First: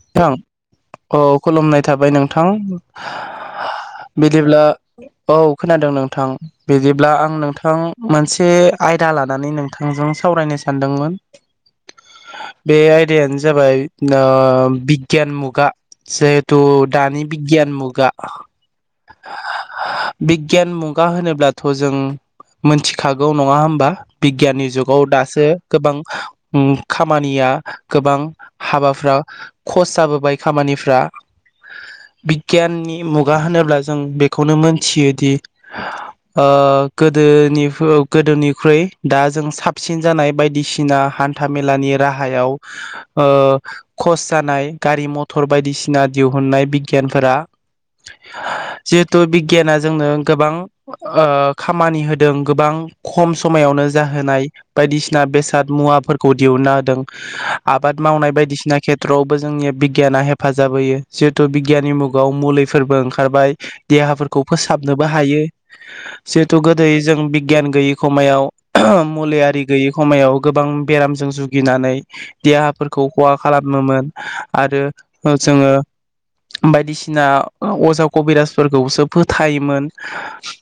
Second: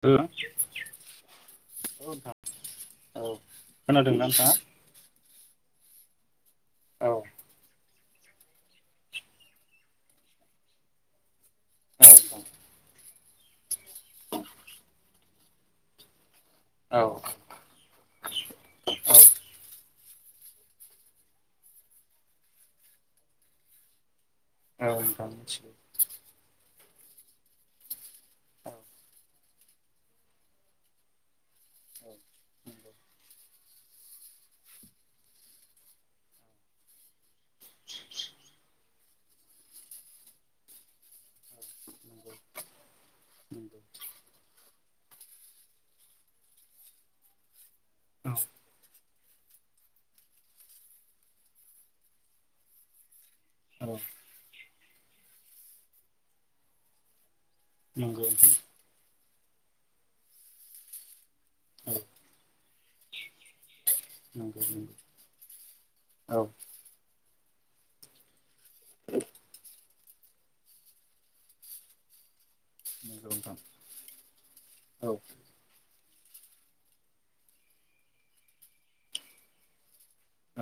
औ थां अ खुलुमनाय थाबाय नोंथां खोनादोंना नोंथाङा बिदिब्ला औ खोनादों नोंथां। औ बिदिब्ला आं नोंथां मोनसे आयदा लानानै नोंथांजों सावरायनो सानदोंमोन औ बे आयदायानो जाबाय नोम बिगगियान मुगा जे थ' औ दानि बिगियान मुगा बिगगियान मुगा होनोब्लाथ जों मोन्थिखागौ नङा होमबा बिगगियाननि जुग औ नोंथां दासो मिथिगौ गोबां उम खामानिया गोबां औ हाबाफ्रा खस जाबोबाय खामानिफ्रा औ नंगौ बिगगियाननि मुगा होनोब्ला जों बेखौनो मोनथियोदि ओ गोदोनि गोदोनिख्रुइ दा जों साबसिन जानाय बायदिसिना हान्था औ मेलानि राहायाव ओ नंगौ कस जानाय गारि मथर बायदिसिना दिहुननाय बिगियानफोरा जिहेथु बिगियाना जोंनो गोबां ओ खामानि होदों गोबां खम नंगौ औ समायावनो जाहोनाय बायदिसिना बेसाद मुवाफोरखौ दिहुनना होदों। बाद नंगौ नोंथां मावनाय बायदिसिना खेथ्रआव बो जोंनिया बिगगियाना हेफाजाब होयो जिहतु बिगगियाननि औ मुगाव मुलिफोरबो ओंखारबाय देहाफोरखौ नंगौ नंगौ फोसाबनोबो हायो। औ जिहथु गोदै जों बिगगियान गोयै खमायाव मुलिआारि गैयै खमायाव गोबां बेरामजों जुगिनानै देहाफोरखौ नंगौ खहा नोंथां औ नंगौ नोंथां औ खालामोमोन आरो जोङो बायदिसिना अजा कबिराजफोरखौसो फोथायोमोन।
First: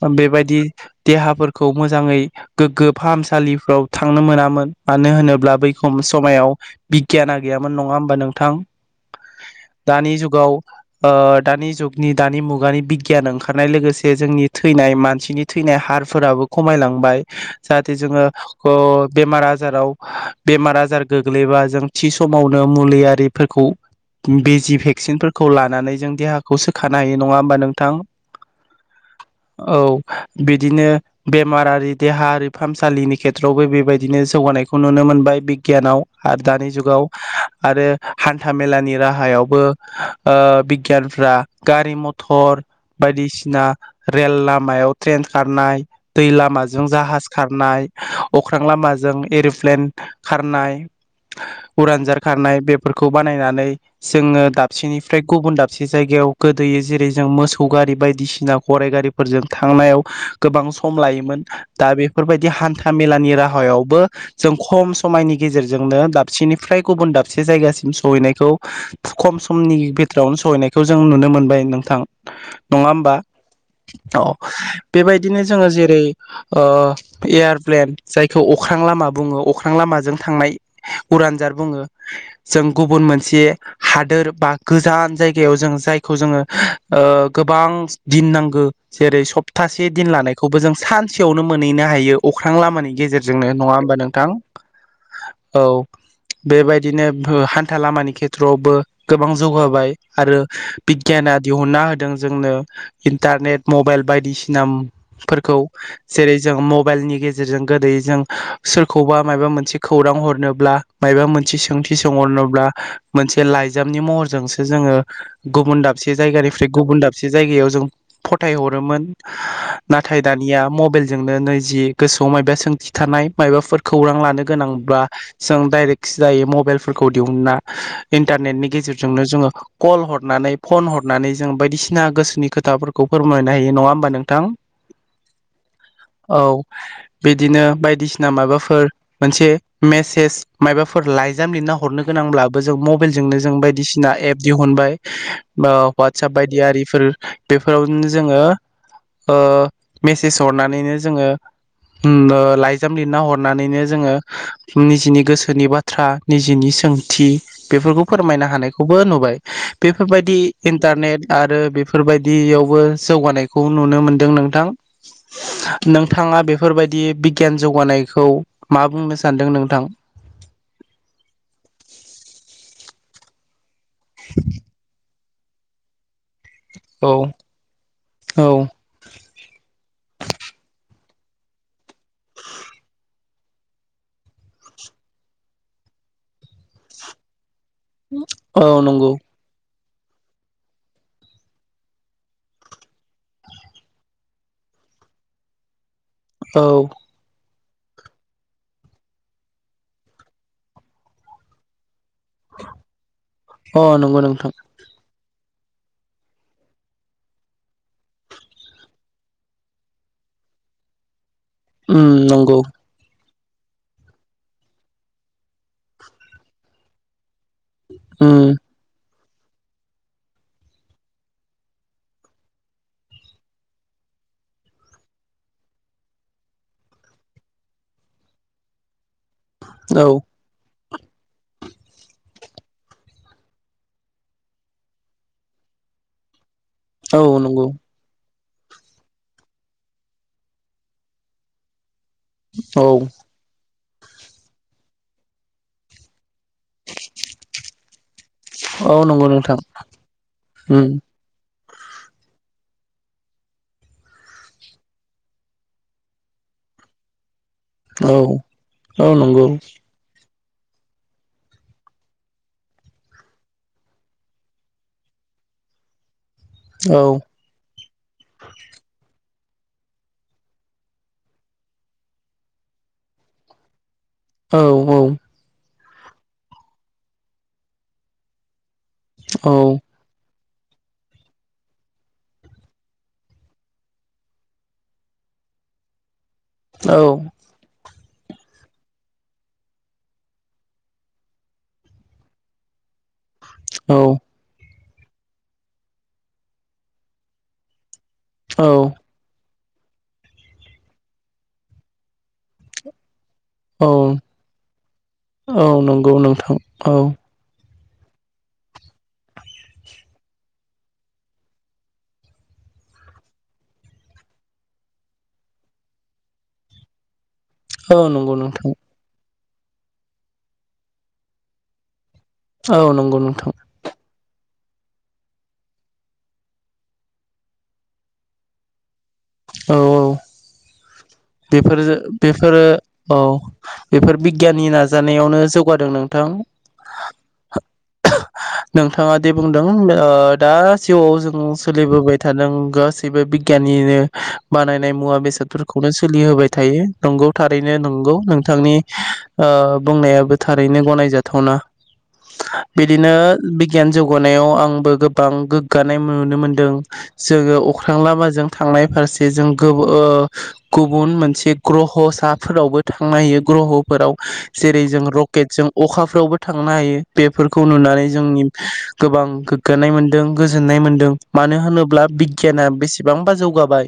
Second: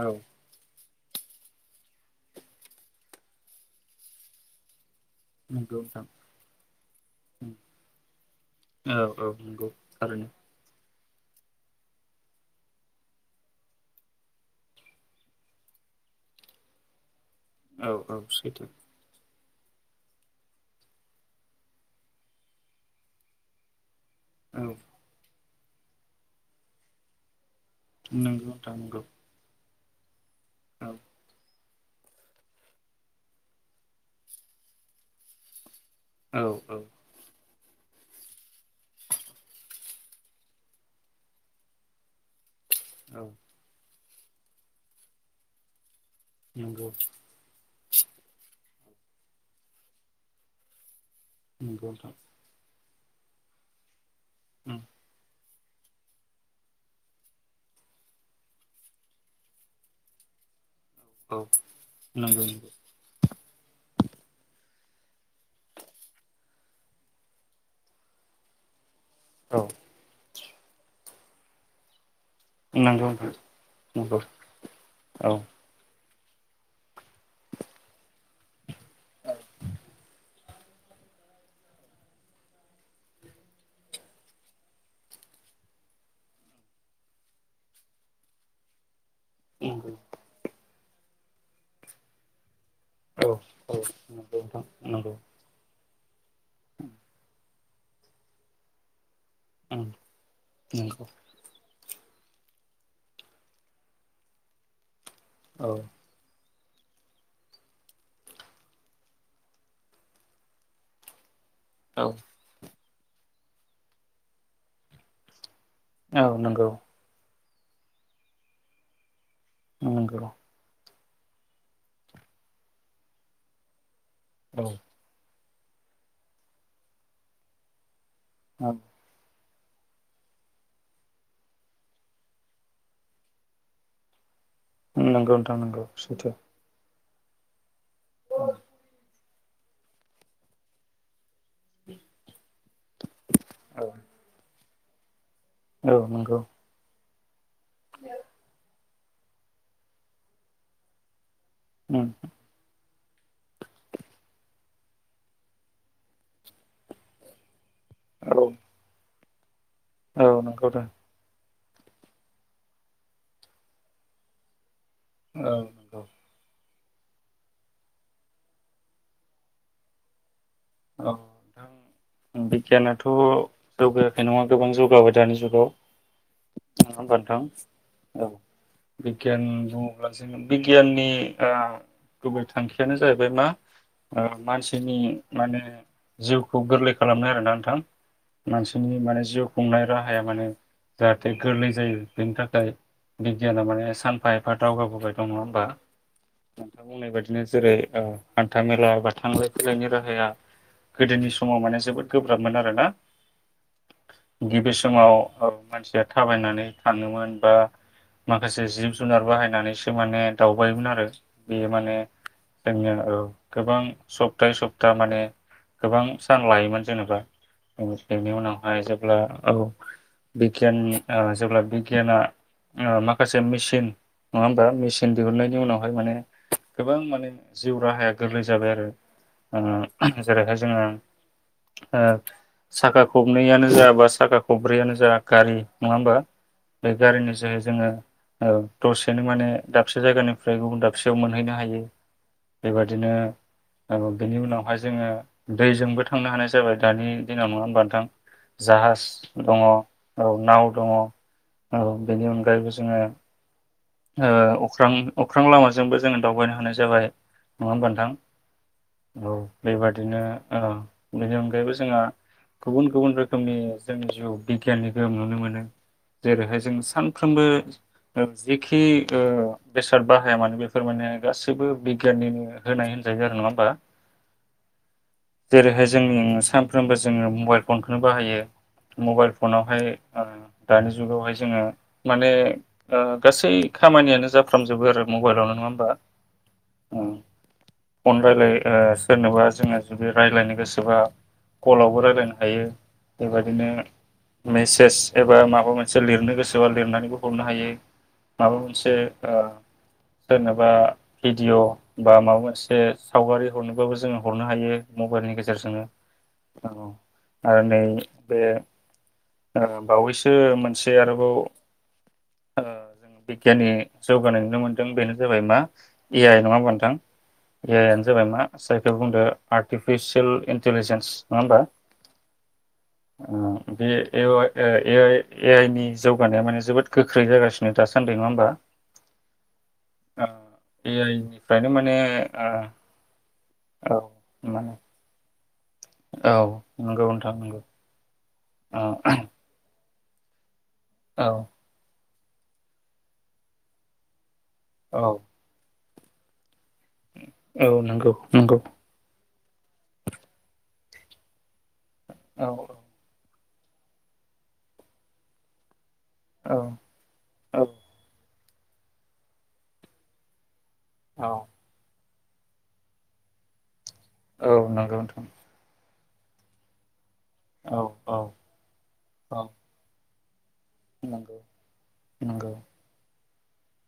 ओम बेबायदि देहाफोरखौ मोजाङै गोग्गो फाहामसालिफ्राव थांनो मोनामोन मानो होनो ब्ला बै खम समायाव बिगगियाना गैयामोन नङा होमबा नोंथां औ नंगौ दानि थारैनो जुगाव ओ दानि जुगनि दानि मुगानि बिगगियान ओंखारनाय लोगोसे जोंनि थैनाय मानसिनि थैनाय हारफोराबो खमायलांबाय औ जाहाथे औ जोङो सैथो ओ बेमार आजाराव बेमार आजार गो ग्लैबा जों थि समावनो मुलियारिफोरखौ बे औ जि भेक्सिनफोरखौ खौ लानानै जों देहाखौ सोखानो हायो नङा होमबा नों थां नंगौ नोंथां नंगौ औ औ बिदिनो बेमार आरि देहा बे फाहामसालिनि खेथ्रआवबो बेबायदिनो जौगानायखौ नुनो मोनबाय बिगियानाव। औ आरो दानि औ जुगाव आरो हान्था मेलानि राहायावबो ओ बिगियानफ्रा ओ गारि मथर औ बायदिसिना रेल लामायाव ट्रेन खारनाय। दै लामाजों नंगौ जाहाज खारनाय अख्रां लामाजों एरप्लेन खारनाय नंगौ नोंथां उरनजार खारनाय बे फोरखौ बानायनानै। जोङो दाबसेनिफ्राय गुबुन दाबसे। मोनसे जायगायाव गोदोयो जेरै जों मोसौ गारि बायदिसिना गराइ गारिफोरजों थांनायाव गोबां सम। सम औ लायोमोन दा नंगौ नंगौ बेफोरबायदि हान्था मेलानि राहायावबो जों। खम समायनि गेजेरजों। जोंनो दाबसेनिफ्राय गुबुन दाबसे जायगासिम सहैनायखौ। खम औ समनि बिथोरावनो। सहैनायखौ जों नुनो मोनबाय नोंथां। नङा नंगौ होमबा नोंथां नंगौ औ औ बेबायदिनो जोङो जेरै। ओ एयारप्लेन जायखौ। अख्रां लामा बुङो अख्रां लामाजों थांनाय। उरानजाद बुङो जों गुबुन मोनसे हादोर बा गोजान जायगायाव जों जायखौ ओ जोङो गोबां दिन नांगौ। जेरै सप्तासे नंगौ दिन लानायखौबो जों। सानसेयावनो मोनहैनो हायो अख्रां। लामानि औ गेजेरजोंनो नङा औ होमबा नोंथां। नंगौ नंगौ औ बेबायदिनो बो। हान्था लामानि खेथ्रआवबो। गोबां उम जौगाबाय आरो नंगौ बिगियाना दिहुनना होदों। दों जोंनो इन्टारनेट मबाइल बायदिसिना। फोरखौ औ जेरै। जों मबाइलनि गेजेरजों गोदै जों सोरखौबा माबबा मोनसे खौरां हर। होनोब्ला मायबा मोन मोनथि सोंथि औ सोंहरनोब्ला मोनसे लाइजामनि महरजोंसो जोङो गुबुन दाबसे औ नंगौ जायगानिफ्राय गुबुन दाबसे जायगायाव जों फथाय हरोमोन नंगौ नाथाय दानिया मबाइल जोंनो नैजि गोसोआव माइबा सोंथि थानाय मबाफोरखौ खौरां लानो औ गोनांब्लाा जों डाइरेक्ट जायो मबाइलफोरखौ दिहुनना औ इन्टारनेटनि गेजेरजोंनो जोङो कल हरनानै फन हरनानै जों बायदिसिना गोसोनि खोथाफोरखौ फोरमायनो हायो नङा होमबा नोंथां नोंगौ नोंथां नोंगौ सैथो। औ बिदिनो बायदिसिना औ माबाफोर मोनसे मेस मायफोर ला जाम लिरना हरनो गोनांब्लाबो जों मबाइलजोंनो जों बायदिसिना एप दिहु मोनबाय ओ औ वाटसाप नंगौ बायदि आरिफोर बेफोरावनो जोङो ओ मेसेज हरनानैनो जोङो उम ओ लाय जाम लिरना हरनानैनो जोङो निजिनि गोसोनि बाथ्रा निजिनि सोंथि बेफोरखौ औ फोरमायनो हानायखौबो नुबाय। औ बेफोरबायदि नंगौ दे इन्टारनेट आरो बेफोरबायदियावबो जौगानायखौ नुनो मोनदों नोंथां। औ नंगौ नोंथाङा बे फोरबायदि बिगियान जौगानायखौ मा बुंनो सानदों नों थां? औ बिगियानाथ' जौगायाखै नङा गोबां जौगाबाय दानि जुगाव। नङा औ होनब्ला नोंथां? औ बिगियान बुङोब्लासो बिगियाननि ओ गुबै थांखियानो जाहैबाय मा ओ मानसिनि माने जिउखौ गोरलै खालामनो आरोना। [unintelligible] औ मानसिनि नंगौ माने जिउ खुंनाय राहाया माने जाहाथे गोरलै जायो बेनि थाखाय बिगियाना माने सानफा एफा दावगाबोबाय दं नङा होमबा। औ नोंथां बुंनाय बायदिनो जेरै ओ हान्था मेला बा थांलाय फैलायनि रा हाया गोदोनि समाव माने जोबोद गोब्राबमोन आरोना। अ नंगौ नोंथां गिबि समाव औ मानसिया थाबायनानै थाङोमोन बा माखासे जिब जुनार बाहायनानैसो माने दावबायोमोन आरो बेयो माने उम नंगौ जोंनो औ गोबां सफ्थायै स फ्था माने गोबां सान लायोमोन जेनेबा। [unintelligible] बेनि उम उनावहाय जेब्ला औ बिगियाननि ओ जेब्ला बिगियाना ओ माखासे मेचिन नङा होमबा मेचिन दिहुननायनि उनावहाय माने गोबां माने जिउ राहाया गोरलै जाबाय आरो। औ [unintelligible] जेरैहाय जोङो ओ साखा खबनैयानो जा बा साखा खब्रैयानो जा गारि नङा ओमबा बे औ गारिनि जे नंगौ जोङो औ दसेनो माने दाबसे जायगानिफ्राय गुबुन दाबसेयाव मोनहैनो हायो औ बेबादिनो औ बेनि उनावहाय जोङो दैजोंबो थांनो हानाय जाबाय दानि दिनाव नङा होमबा नोंथां औ जाहास नंगौ नोंथां दङ औ नाव उम दङ औ बेनि अनगायैबो जोङो ओ अख्रां अख्रां लामाजोंबो जोङो दावबायनो हानाय जाबाय नङा होमबा नोंथां औ औ बेबादिनो ओ बेनि अनगायैबो जोङा गुबुन गुबुन रोखोमनि जोंनि जिउ बिगियाननि गोहोम नुनो मोनो जेरैहाय जों औ सानफ्रोमबो ओ जिखि ओ बेसाद बाहाया मानो बेफोर माने गासैबो बिगियाननिनो होनाय होनजायो आरो नङा ओमबा औ-औ जेरैहाय जोंनि सानफ्रोमबो जोङो मबाइल फनखोनो बाहायो मबाइल औ फनावहाय ओ दानि जुगावहाय जोङो माने ओ गासै खामानियानो जाफ्रामजोबो आरो मबाइलावनो नङा ओमबा औ फन रायलाय ओ सोरनोबा जोङो जुदि रायजलायनो गोसोबा कलावबो रायलायनो हायो बेबायदिनो औ मेस [unintelligible] एबा माबा मोनसे लिरनो गोसोबा लिरनानैबो हरनो हायो माबा औ मोनसे ओ सोरनोेबा भिडिअ बा माबा मोनसे सावगारि औ हरनोबाबो जोङो हरनो हायो मबाइलनि औ गेजेरजोंनो नंगौ नोंथां औ [unintelligible] आरो नै बे ओ बावैसो मोनसे आरोबाव ओ बिगियाननि जौगानाय नुनो मोनदों बेनो जाबाय मा ए आइ नङा ओमबा नोंथां? ए आइ औ नो जाबाय नंगौ मा नोंथां [unintelligible] आर्टिफिसियेल इन्टलिजेन्स नङा ओमबा औ नंगौ ओ नोंथां बे एवाय ए ए आइ ए आइ नि जौगानाया माने जोबोद गोख्रै जागासि नो दासान्दि नङा ओमबा औ औ निफ्रायनो बेफोर माने ओ, बेफोरो औ औ बेफोर बिगियाननि माने नाजानायावनो जौ औ नंगौ नोंथां नंगौ ओ, नोंथाङा दे बुंदों ओ दा जिउआव औ जोङो सोलिबोबाय थादों गासैबो बिगियाननिनो [unintelligible] बानायनाय औ मुवा बेसाद फोर खौनो सोलि होबाय थायो नंगौ थारैनो नंगौ नोंथांनि आ बुंनायाबो थारैनो गनायजाथावना। औ बिदिनो बिगियान जौगानायाव आंबो गोबां गो गानाय मोनो मोन्दों। जोङो औ अख्रां लामाजों थांनाय फारसे जों गोब ओ गुबुन औ मोनसे ग्रह साफोरावबो थांनो हायो। ग्रह फोराव औ जेरै नंगौ जों नोंथां रकेटजों अखाफोरावबो थांनो हायो। बेफोरखौ औ नुनानै औ जोंनि गोबां औ गोग्गानाय मोन दों गोजोन्नाय मोनदों नंगौ मानो होनोब्ला नंगौ बिगियाना बेसेबांबा जौ गाबाय।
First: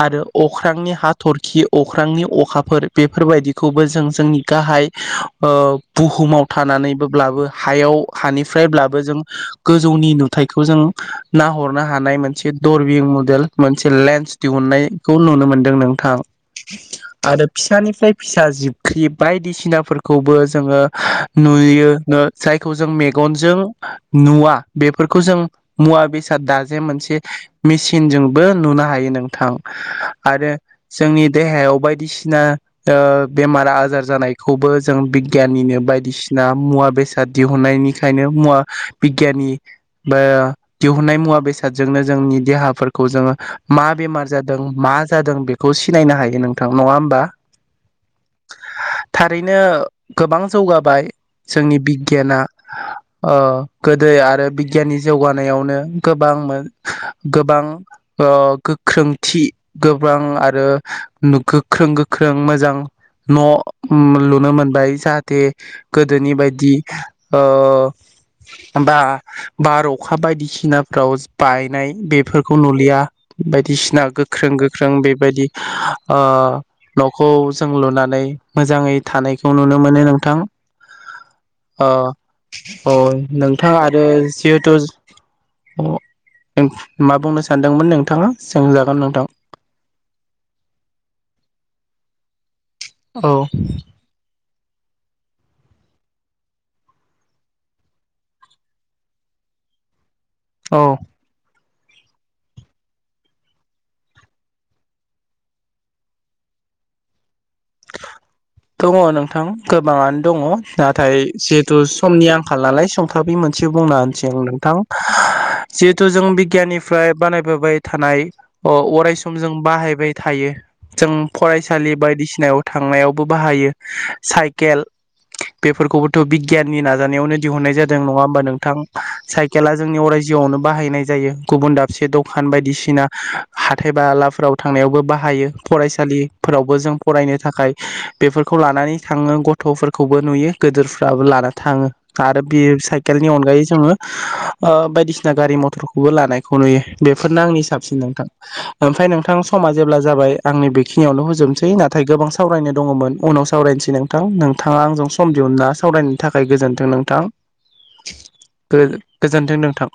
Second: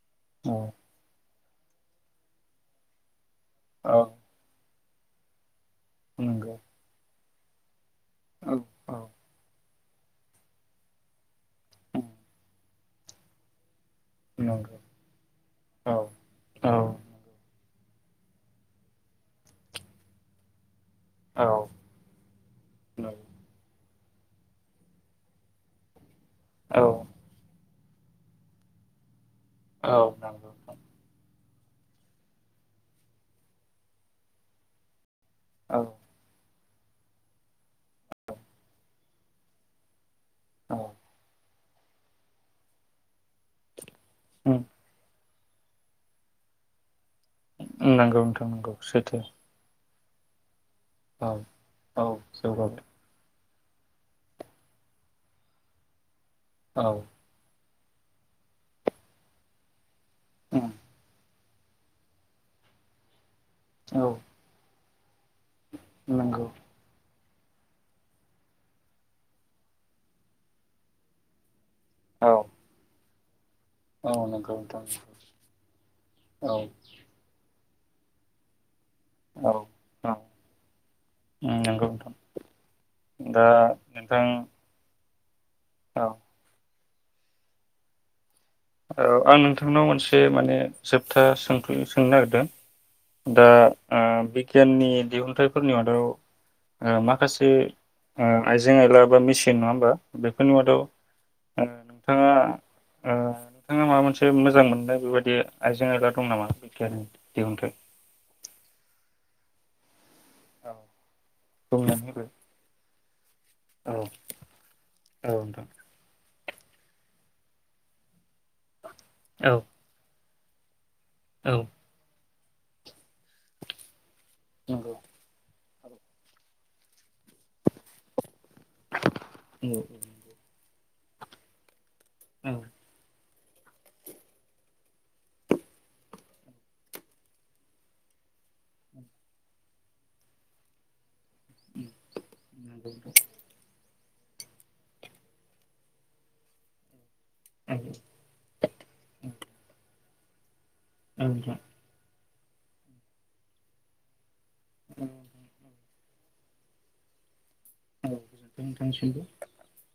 [inaudible] आरो औ अख्रांनि हाथ'रखि खि अख्रांनि अखाफोर बे फोरबायदिखौबो औ जों जोंनि गाहाय ओ बुहुमाव नंगौ थानानैबोब्लाबो हायाव औ हानिफ्रायब्लाबो औ जों गोजौनि नुथायखौ जों नाहरनो हानाय मोनसे दरबिं मडेल मोनसे नंगौ दिहुननायखौ नुनो मोनदों औ नोंथां। आरो फिसानिफ्राय फिसा जिबख्रि बायदिसिनाफोरखौबो जोङो औ नुयो ङो जायखौ जों औ मेगनजों नुवा बेफोरखौ जों मुवा बेसे दा जे मोनसे मेसिनजोंबो नुनो हायो नों। थां औ आरो नंगौ जोंनि देहायाव बायदिसिना ओ बेमार आजार जानायखौबो जों गियाननिनो औ बायदिसिना- मुवा बेसाद दिहुननायनिखायनो मुवा बिगियानि बोआ औ दिहुननाय मुवा बेस जोंनो जोंनि देहाफोरखौ जोङो मा। बेमार जादों मा जादों। बेखौ सिनायनो हायो नोंथां नङा होमबा? नंगौ नोंथां नंगौ सैथो। थारैनो गोबां जौगाबाय औ जोंनि औ बिगियाना जौगाबाय ओ। गोदो आरो बिगियाननि जौगानायावनो। गोबां मोन औ गोबां ओ। खोमथि गोबां आरो नुगो। गोख्रों गोख्रों मोजां औ न' लुनो मोनबाय। दे गोदोनि नंगौ बायदि बा बार अखा बायदिसिनाफ्राव बाय नाय औ बेफोरखौ नुलिया। बाय बायदिसिना औ नंगौ गोख्रों नोंथां गोख्रों बेबायदि औ न'खौ जों लुनानै मोजाङै थानायखौ औ नुनो मोनो औ नोंथां। नंगौ अ नोंथां दा नोंथां आरो नोंथां जिहेथु औ अ। मा बुंनो सानदोंमोन नोंथाङा? सोंजागोन औ नोंथां आं नोंथांनाव मोनसे माने जोबथा सोंथ'नो सै। सोंनो नागिरदों। औ दा बिगियाननि दिहुनथायाइ। फोरनि मादाव माखासे आइजें आइला बा मेसिन नङा होमबा बेफोरनि मादाव औ नोंथाङा नोंथाङा माबा मोनसे मोजां मोननाय बेबायदि आइजें आयला दं नामा बिगियाननि दिहुनथाइ दङ नोंथां गोबांआनो दङ औ नाथाय जिहेतु बुंनानै होदो समनि आंखाल नालाय सम मोनसे औ बुंना होनोसै आं नोंथां औ नोंथां जिहेथु जों बिगियाननिफ्राय बानायबोबाय थानाय अ अरायस जों औ बाहायबाय थायो जों औ फरायसालि बायदिसिना [unintelligible] थांनायावबो बाहायो साइकेल नंगौ औ बेफोरखौबोथ' बि गियाननि नाजानायावनो दिहन्नाय जादों नङा होमबा नों थां औ साइकेला नंगौ जोंनि अराय जिआवनो बाहायनाय जायो गुबुन दाब से दखान नोंथां औ बायदिसिना हाथाय बालाफोराव थांनायावबो बाहायो फरायसालिफोरावबो जों फरायनो थाखाय बेफोरखौ लानानै थाङो गथ'फोरखौबो नुयो गोदोरफ्राबो लानानै थाङो आरो बे साइकेलनि अनगायै जोङो ओ बायदिसिना गारि मथरखौबो लानायखौ नुयो बेफोरनो आंनि साबसिन औ नोंथां ओमफ्राय नोंथां समा जेब्ला जाबाय आंनि बे खिनियावल' नोंथां होजोबसै नथाय गोबां सावरायनो दङमोन उनाव सावरायनोसै नोंथां नों थाङा आंजों सम दिहुनना सावरायनि थाखाय गोजोन्थों नोंथां औ गोजोनथों नोंथांनिसिमबो गो-गोजोनथों नोंथां